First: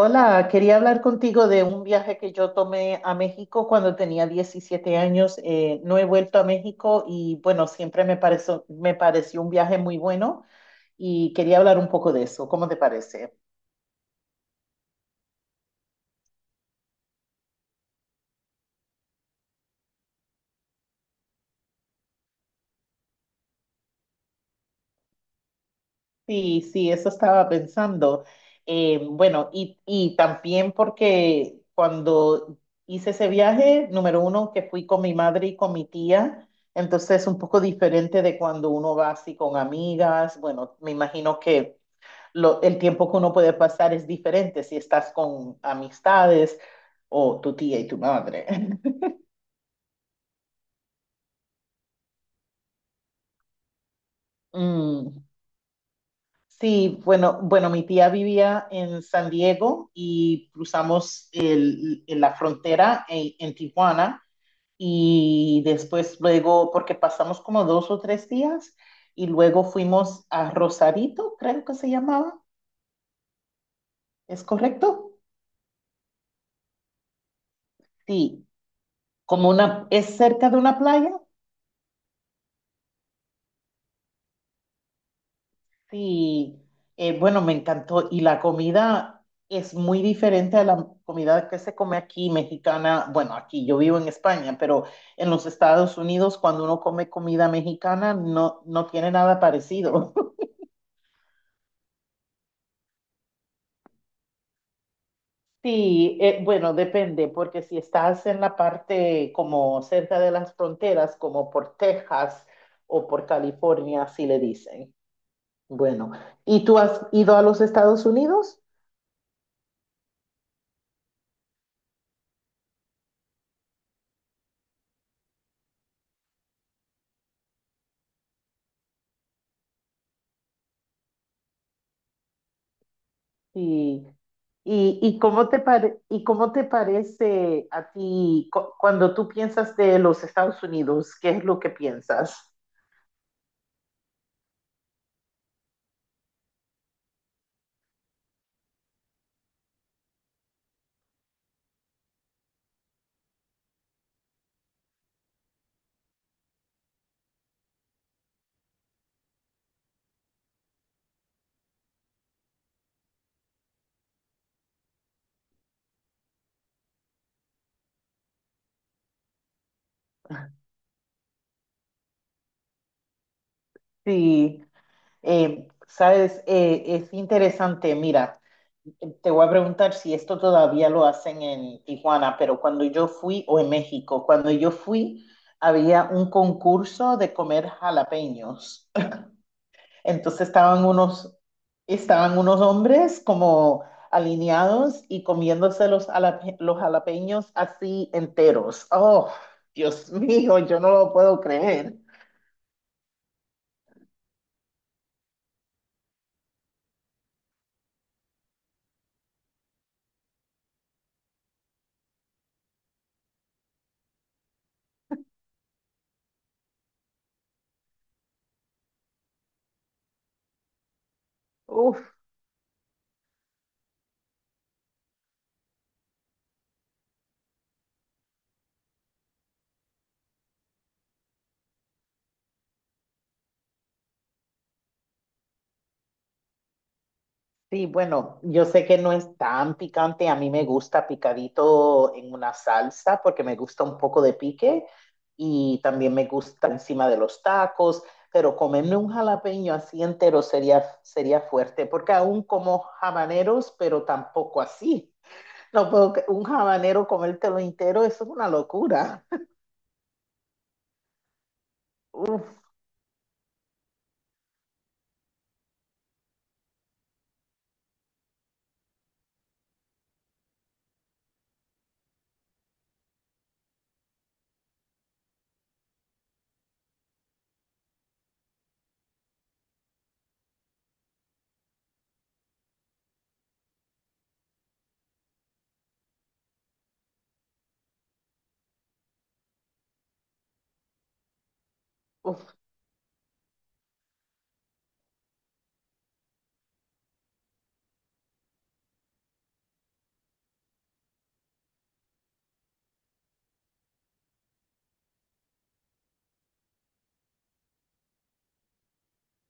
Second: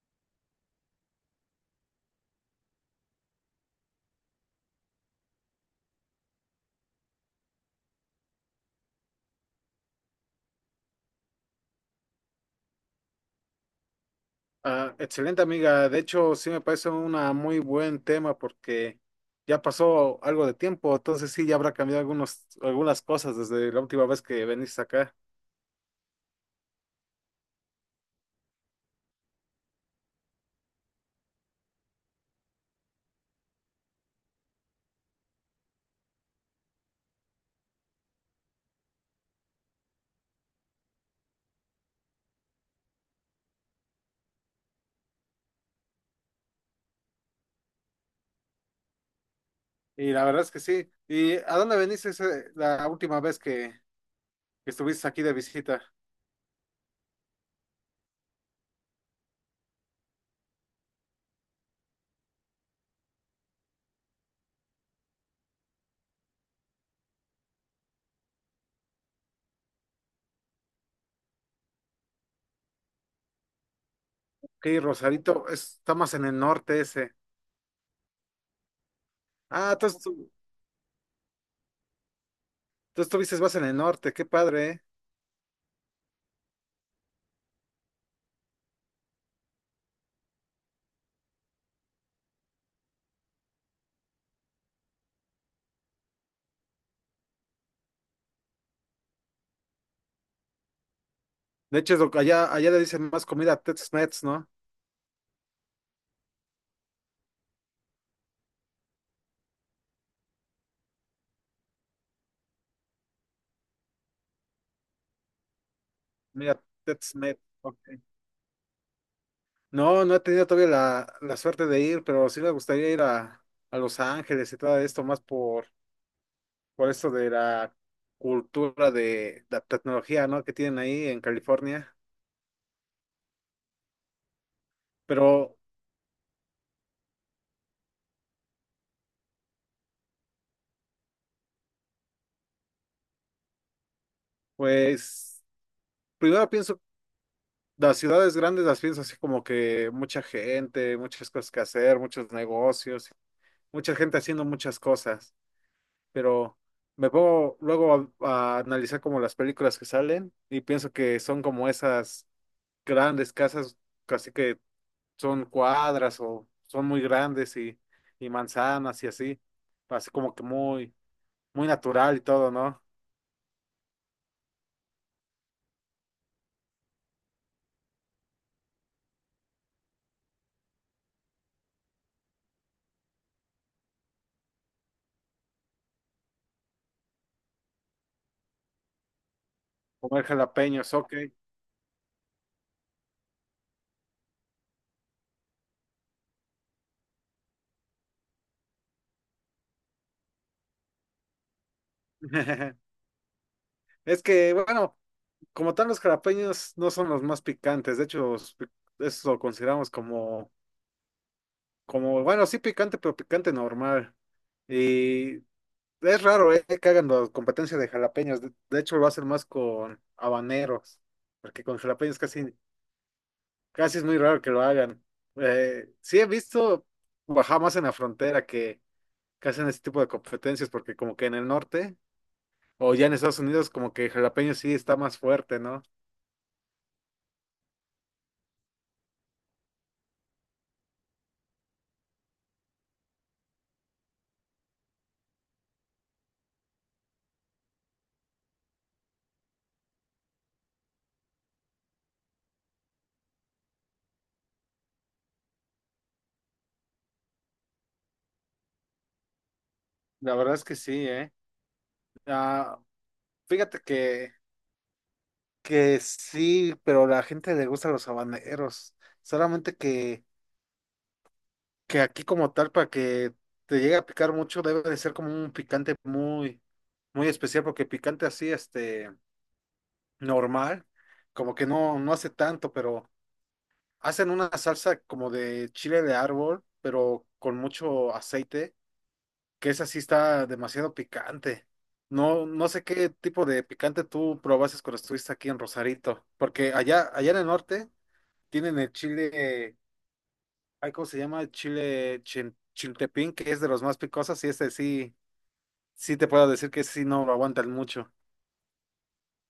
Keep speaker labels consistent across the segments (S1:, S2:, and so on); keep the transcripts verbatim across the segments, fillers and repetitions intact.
S1: Hola, quería hablar contigo de un viaje que yo tomé a México cuando tenía diecisiete años. Eh, no he vuelto a México y bueno, siempre me pareció, me pareció un viaje muy bueno y quería hablar un poco de eso. ¿Cómo te parece?
S2: Ah, excelente amiga, de hecho sí me parece un muy buen tema porque ya pasó algo de tiempo, entonces sí ya habrá cambiado algunos, algunas cosas desde la última vez que veniste acá.
S1: Sí, sí, eso estaba pensando. Eh, bueno, y, y también porque cuando hice ese viaje, número uno, que fui con mi madre y con mi tía, entonces es un poco diferente de cuando uno va así con amigas. Bueno, me imagino que lo, el tiempo que uno puede pasar es diferente si estás con amistades o tu tía y tu madre.
S2: Y la verdad es que sí. ¿Y a dónde veniste ese- la última vez que, que estuviste aquí
S1: Mm,
S2: de visita?
S1: Sí, bueno, bueno, mi tía vivía en San Diego y cruzamos el- el- la frontera en, en Tijuana y después luego, porque pasamos como dos o tres días y luego fuimos a Rosarito, creo que se llamaba, ¿es
S2: Sí,
S1: correcto?
S2: Rosarito, está más en el norte ese.
S1: Sí, como
S2: Ah,
S1: una,
S2: entonces
S1: es
S2: tú,
S1: cerca de una playa.
S2: tú estuviste más en el norte, qué padre, ¿eh?
S1: Sí, eh, bueno, me encantó. Y la comida es muy diferente a la comida que se come aquí, mexicana. Bueno, aquí yo vivo en España, pero en los Estados Unidos, cuando uno come comida mexicana, no, no tiene nada parecido.
S2: De hecho, es lo que allá, allá le dicen más comida Tex-Mex, ¿no?
S1: Sí, eh, bueno, depende, porque si estás en la parte como cerca de las fronteras, como por Texas o por California, así le dicen. Bueno,
S2: Comida
S1: ¿y tú has ido
S2: Tex-Mex,
S1: a los
S2: ok.
S1: Estados Unidos?
S2: No, no he tenido todavía la, la suerte de ir, pero sí me gustaría ir a, a Los Ángeles y todo esto, más por, por esto de la cultura de la tecnología, ¿no?, que tienen ahí en California.
S1: Sí. ¿Y, y cómo
S2: Pero,
S1: te pare- y cómo te parece a ti cu- cuando tú piensas de los Estados Unidos? ¿Qué es lo que piensas?
S2: pues, primero pienso, las ciudades grandes las pienso así como que mucha gente, muchas cosas que hacer, muchos negocios, mucha gente haciendo muchas cosas. Pero me pongo luego a a analizar como las películas que salen y pienso que son como esas, grandes casas, casi que son cuadras o son muy grandes y, y manzanas y así, así como que muy, muy natural y todo, ¿no?
S1: Sí, eh, sabes, eh, es interesante. Mira, te voy a preguntar si esto todavía lo hacen en Tijuana, pero cuando yo fui, o en México, cuando yo fui, había un concurso de comer jalapeños.
S2: Comer
S1: Entonces estaban
S2: jalapeños, ok.
S1: unos, estaban unos hombres como alineados y comiéndose los, jalape- los jalapeños así enteros. Oh, Dios mío, yo no lo puedo creer.
S2: Es que, bueno, como tal los jalapeños no son los más picantes, de hecho, los pi- eso lo consideramos como, como, bueno, sí picante, pero picante normal. Y es raro, eh, que hagan la competencia de jalapeños, de, de hecho lo hacen más con habaneros, porque con
S1: Uf.
S2: jalapeños casi, casi es muy raro que lo hagan. Eh, sí he visto bajar más en la frontera que, que hacen ese tipo de competencias porque como que en el norte o ya en Estados Unidos como que el jalapeño sí está más fuerte, ¿no?
S1: Sí, bueno, yo sé que no es tan picante, a mí me gusta picadito en una salsa porque me gusta un poco de pique y también me gusta encima de los tacos, pero comerme un jalapeño así entero sería, sería fuerte porque aún como habaneros, pero tampoco así. No puedo, que- un habanero comértelo entero, eso es una locura.
S2: La verdad es que sí, ¿eh?
S1: Uf,
S2: Ah, fíjate que, que sí, pero la gente le gusta los habaneros. Solamente que, que aquí como tal para que te llegue a picar mucho debe de ser como un picante muy, muy especial porque picante así, este... normal, como que no, no hace tanto, pero hacen una salsa como de chile de árbol, pero con mucho aceite, que esa sí está demasiado picante. No,
S1: uf.
S2: no sé qué tipo de picante tú probaste cuando estuviste aquí en Rosarito, porque allá, allá en el norte tienen el chile, ay, ¿cómo se llama? El chile chin- chiltepín, que es de los más picosos, y este sí, sí te puedo decir que sí no lo aguantan mucho.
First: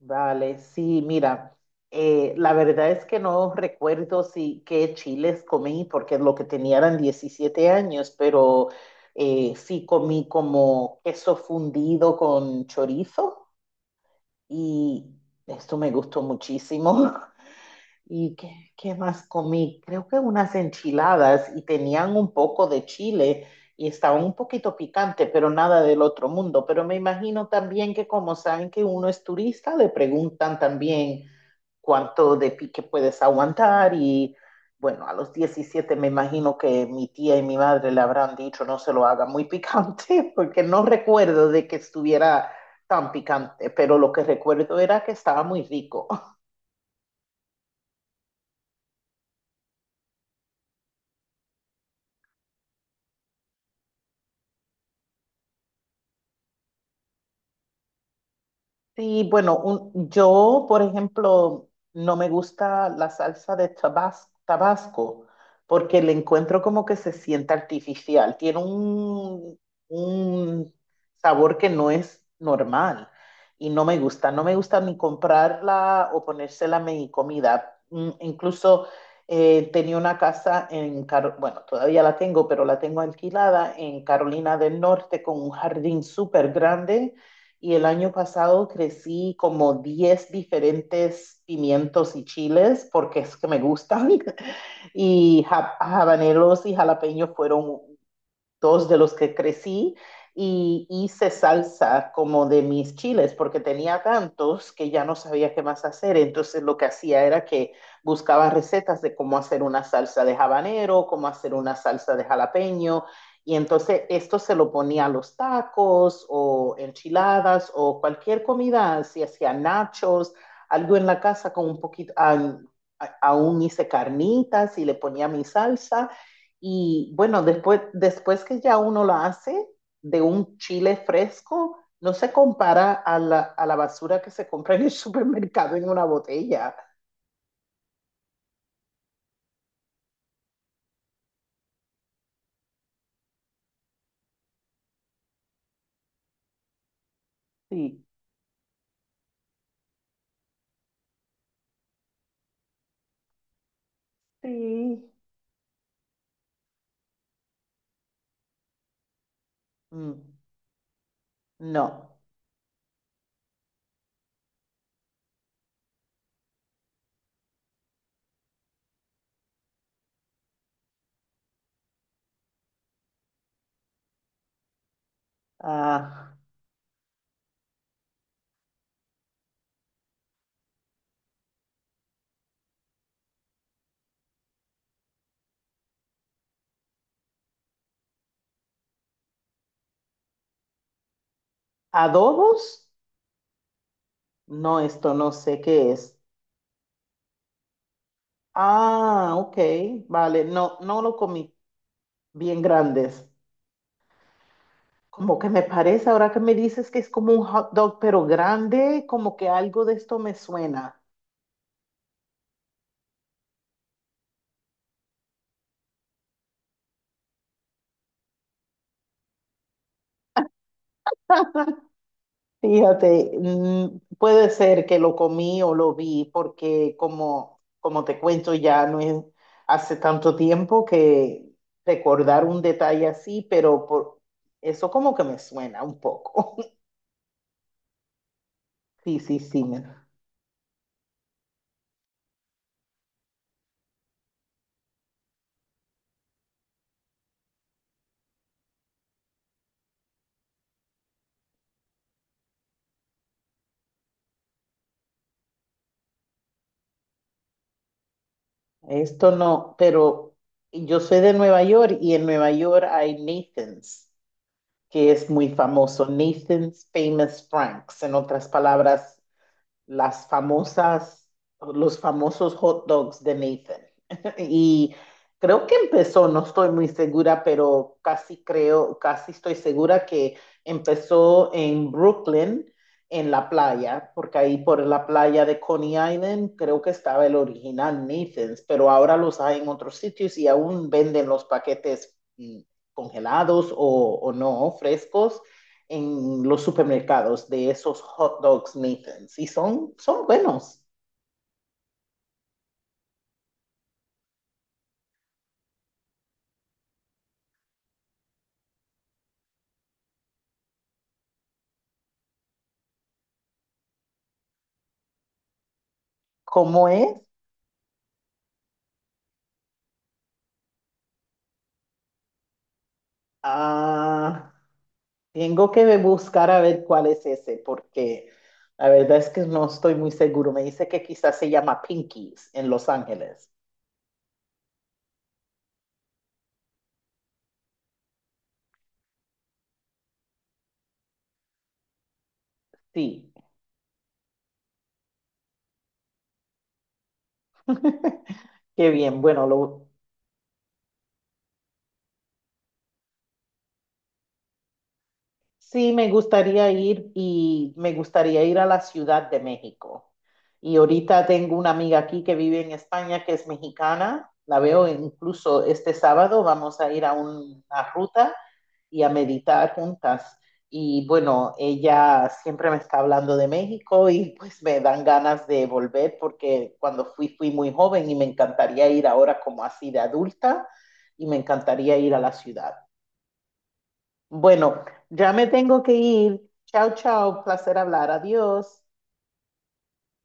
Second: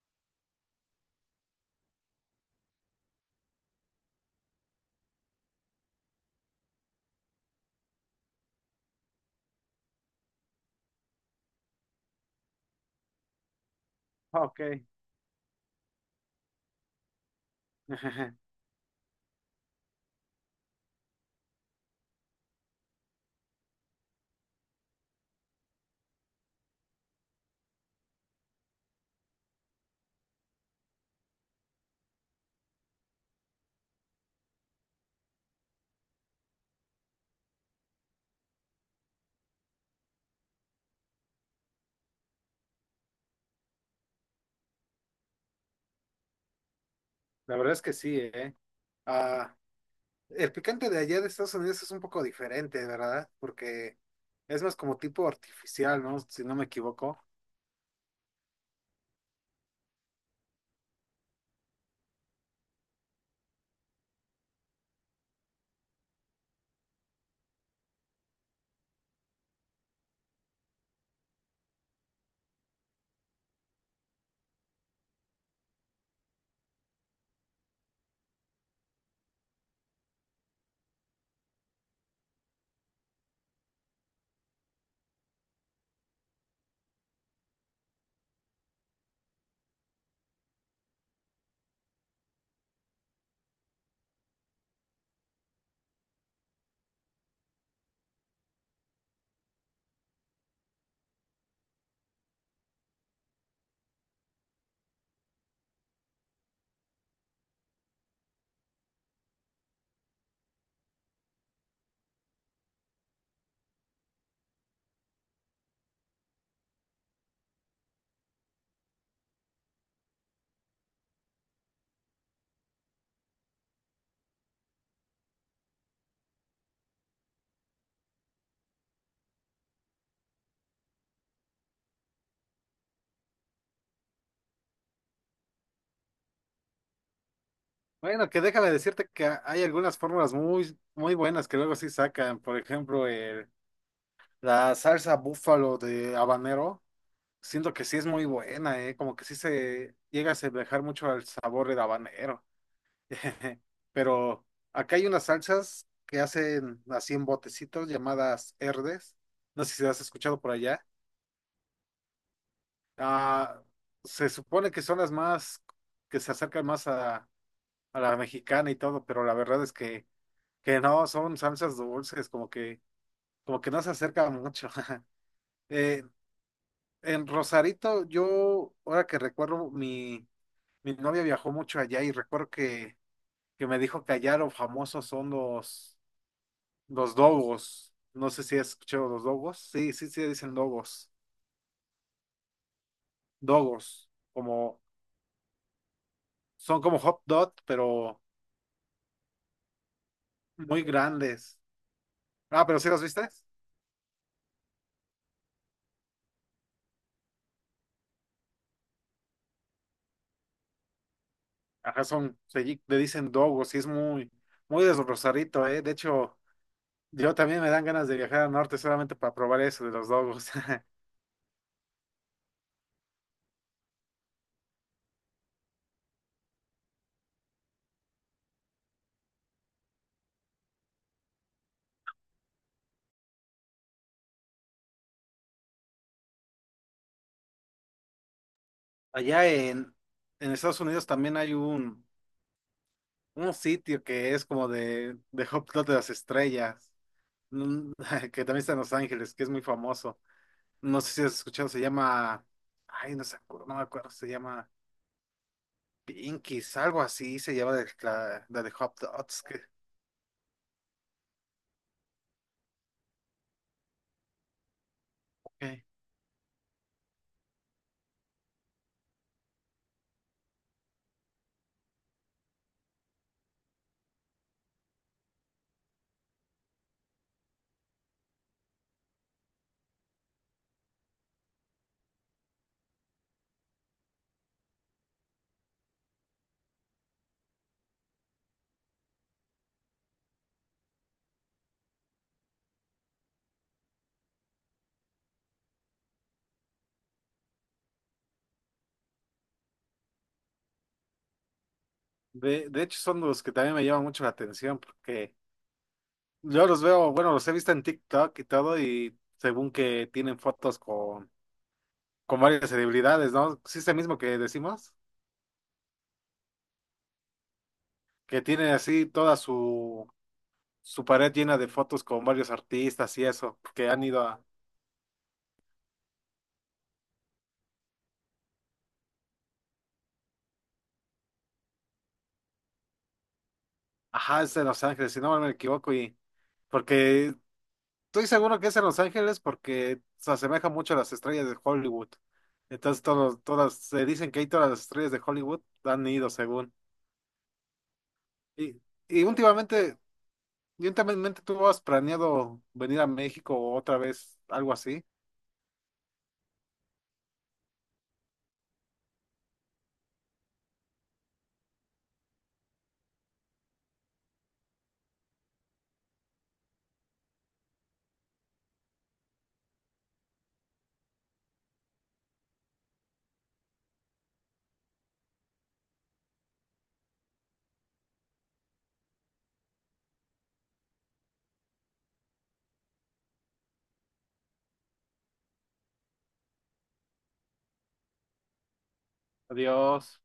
S1: Vale, sí, mira, eh, la verdad es que no recuerdo si qué chiles comí, porque lo que tenía eran diecisiete años, pero eh, sí comí como queso fundido con chorizo
S2: Ah, ok.
S1: y esto me gustó muchísimo. ¿Y qué, qué más comí? Creo que unas enchiladas y tenían un poco de chile y estaba un poquito picante, pero nada del otro mundo. Pero me imagino también que como saben que uno es turista, le preguntan también cuánto de pique puedes aguantar y bueno, a los diecisiete me imagino que mi tía y mi madre le habrán dicho no se lo haga muy picante porque no recuerdo de que estuviera tan picante, pero lo que recuerdo era que estaba muy rico.
S2: La verdad es que sí, ¿eh? Ah, el picante de allá de Estados Unidos es un poco diferente, ¿verdad? Porque es más como tipo artificial, ¿no? Si no me equivoco.
S1: Sí, bueno, un- yo, por ejemplo, no me gusta la salsa de tabas- Tabasco porque le encuentro como que se siente artificial. Tiene un, un sabor que no es normal y no me gusta. No me gusta ni comprarla o ponérsela a mi comida. Mm, Incluso eh, tenía una casa en, Caro- bueno, todavía la tengo, pero la tengo alquilada en Carolina del Norte con un jardín súper grande y el año pasado crecí como diez diferentes pimientos y chiles porque es que me gustan. Y ja- habaneros y jalapeños fueron dos de los que crecí y hice salsa como de mis chiles, porque tenía tantos que ya no sabía qué más hacer. Entonces lo que hacía era que buscaba recetas de cómo hacer una salsa de habanero, cómo hacer una salsa de jalapeño. Y entonces esto se lo ponía a los tacos o enchiladas o cualquier comida, si hacía nachos, algo en la casa con un poquito, ah, a- aún hice carnitas y le ponía mi salsa y bueno, después, después que ya uno lo hace de un chile fresco, no se compara a la, a la basura que se compra en el supermercado en una botella.
S2: Bueno, que déjame decirte que ha- hay algunas fórmulas muy, muy buenas que luego sí sacan. Por ejemplo, el- la salsa búfalo de habanero. Siento que sí
S1: Sí,
S2: es muy buena, ¿eh? Como que sí se llega a asemejar mucho al sabor del habanero. Pero acá hay
S1: sí.
S2: unas salsas que hacen así en botecitos llamadas herdes. No sé si las has
S1: Mm,
S2: escuchado por allá.
S1: no.
S2: Ah, se supone que son las más, que se acercan más a, a la mexicana y todo, pero la verdad es que, que no, son salsas dulces, como que, como que no se acercan mucho. Eh,
S1: Ah,
S2: en Rosarito, yo, ahora que recuerdo, mi, mi novia viajó mucho allá y recuerdo que, que me dijo que allá lo famosos son los, los dogos. No sé si has escuchado los dogos. Sí, sí, sí, dicen dogos.
S1: adobos,
S2: Dogos,
S1: no,
S2: como,
S1: esto no sé qué es.
S2: son como hot dog, pero
S1: Ah, ok, vale, no,
S2: muy
S1: no lo comí
S2: grandes.
S1: bien
S2: Ah, pero sí las
S1: grandes.
S2: viste.
S1: Como que me parece, ahora que me dices que es como un hot dog, pero grande, como que algo de esto me suena.
S2: Ajá, son, se lli- le dicen dogos y es muy, muy de Rosarito, ¿eh? De hecho, yo también me dan ganas de viajar al norte solamente para probar eso de los dogos.
S1: Fíjate, mm, puede ser que lo comí o lo vi, porque como, como te cuento, ya no es hace tanto tiempo que recordar un detalle así, pero por, eso como que me suena un poco. Sí, sí,
S2: Allá
S1: sí,
S2: en,
S1: mira,
S2: en Estados Unidos también hay un, un sitio que es como de, de Hot Dog de las Estrellas, mm, que también está en Los Ángeles, que es muy famoso. No sé si has escuchado, se llama, ay, no, se acuerdo, no me acuerdo, se llama Pinkies, algo así se llama de la, la de Hot
S1: esto
S2: Dogs. que-
S1: no, pero yo soy de Nueva York y en Nueva York hay Nathan's, que es muy
S2: que-
S1: famoso, Nathan's Famous Franks, en otras palabras, las famosas, los famosos hot dogs de Nathan. Y creo que empezó, no estoy muy segura, pero casi creo, casi estoy segura que empezó en Brooklyn, en la playa, porque ahí por la playa de Coney Island creo que estaba el original Nathan's, pero ahora los hay en otros sitios y aún venden los paquetes mm, congelados o, o no, frescos en los supermercados de esos hot dogs Nathan's y son, son buenos.
S2: De, de hecho, son los que también me llaman mucho la atención porque yo los veo, bueno, los he visto en TikTok y todo, y según que tienen fotos con, con varias celebridades, ¿no? Sí, es el mismo que decimos,
S1: ¿Cómo es?
S2: que tiene así toda su, su pared llena de fotos con varios artistas y eso, que han ido a,
S1: Ah, tengo que buscar a ver cuál es ese porque la verdad es que no estoy muy seguro. Me dice que quizás se llama Pinkies en Los Ángeles.
S2: ajá, es en Los Ángeles, si no me equivoco, y porque estoy seguro que es en Los Ángeles porque se asemeja mucho a las estrellas de Hollywood. Entonces,
S1: Sí.
S2: todos, todas, se dicen que ahí todas las estrellas de Hollywood han ido según. Y,
S1: Qué bien.
S2: y
S1: Bueno, lo,
S2: últimamente, y últimamente tú has planeado venir a México otra vez, algo así.
S1: sí, me gustaría ir y me gustaría ir a la Ciudad de México. Y ahorita tengo una amiga aquí que vive en España que es mexicana. La veo incluso este sábado. Vamos a ir a una ruta y a meditar juntas. Y bueno, ella siempre me está hablando de México y pues me dan ganas de volver porque cuando fui fui muy joven y me encantaría ir ahora como así de adulta y me encantaría ir a la ciudad. Bueno, ya me tengo que ir. Chao, chao. Placer hablar. Adiós.
S2: Adiós.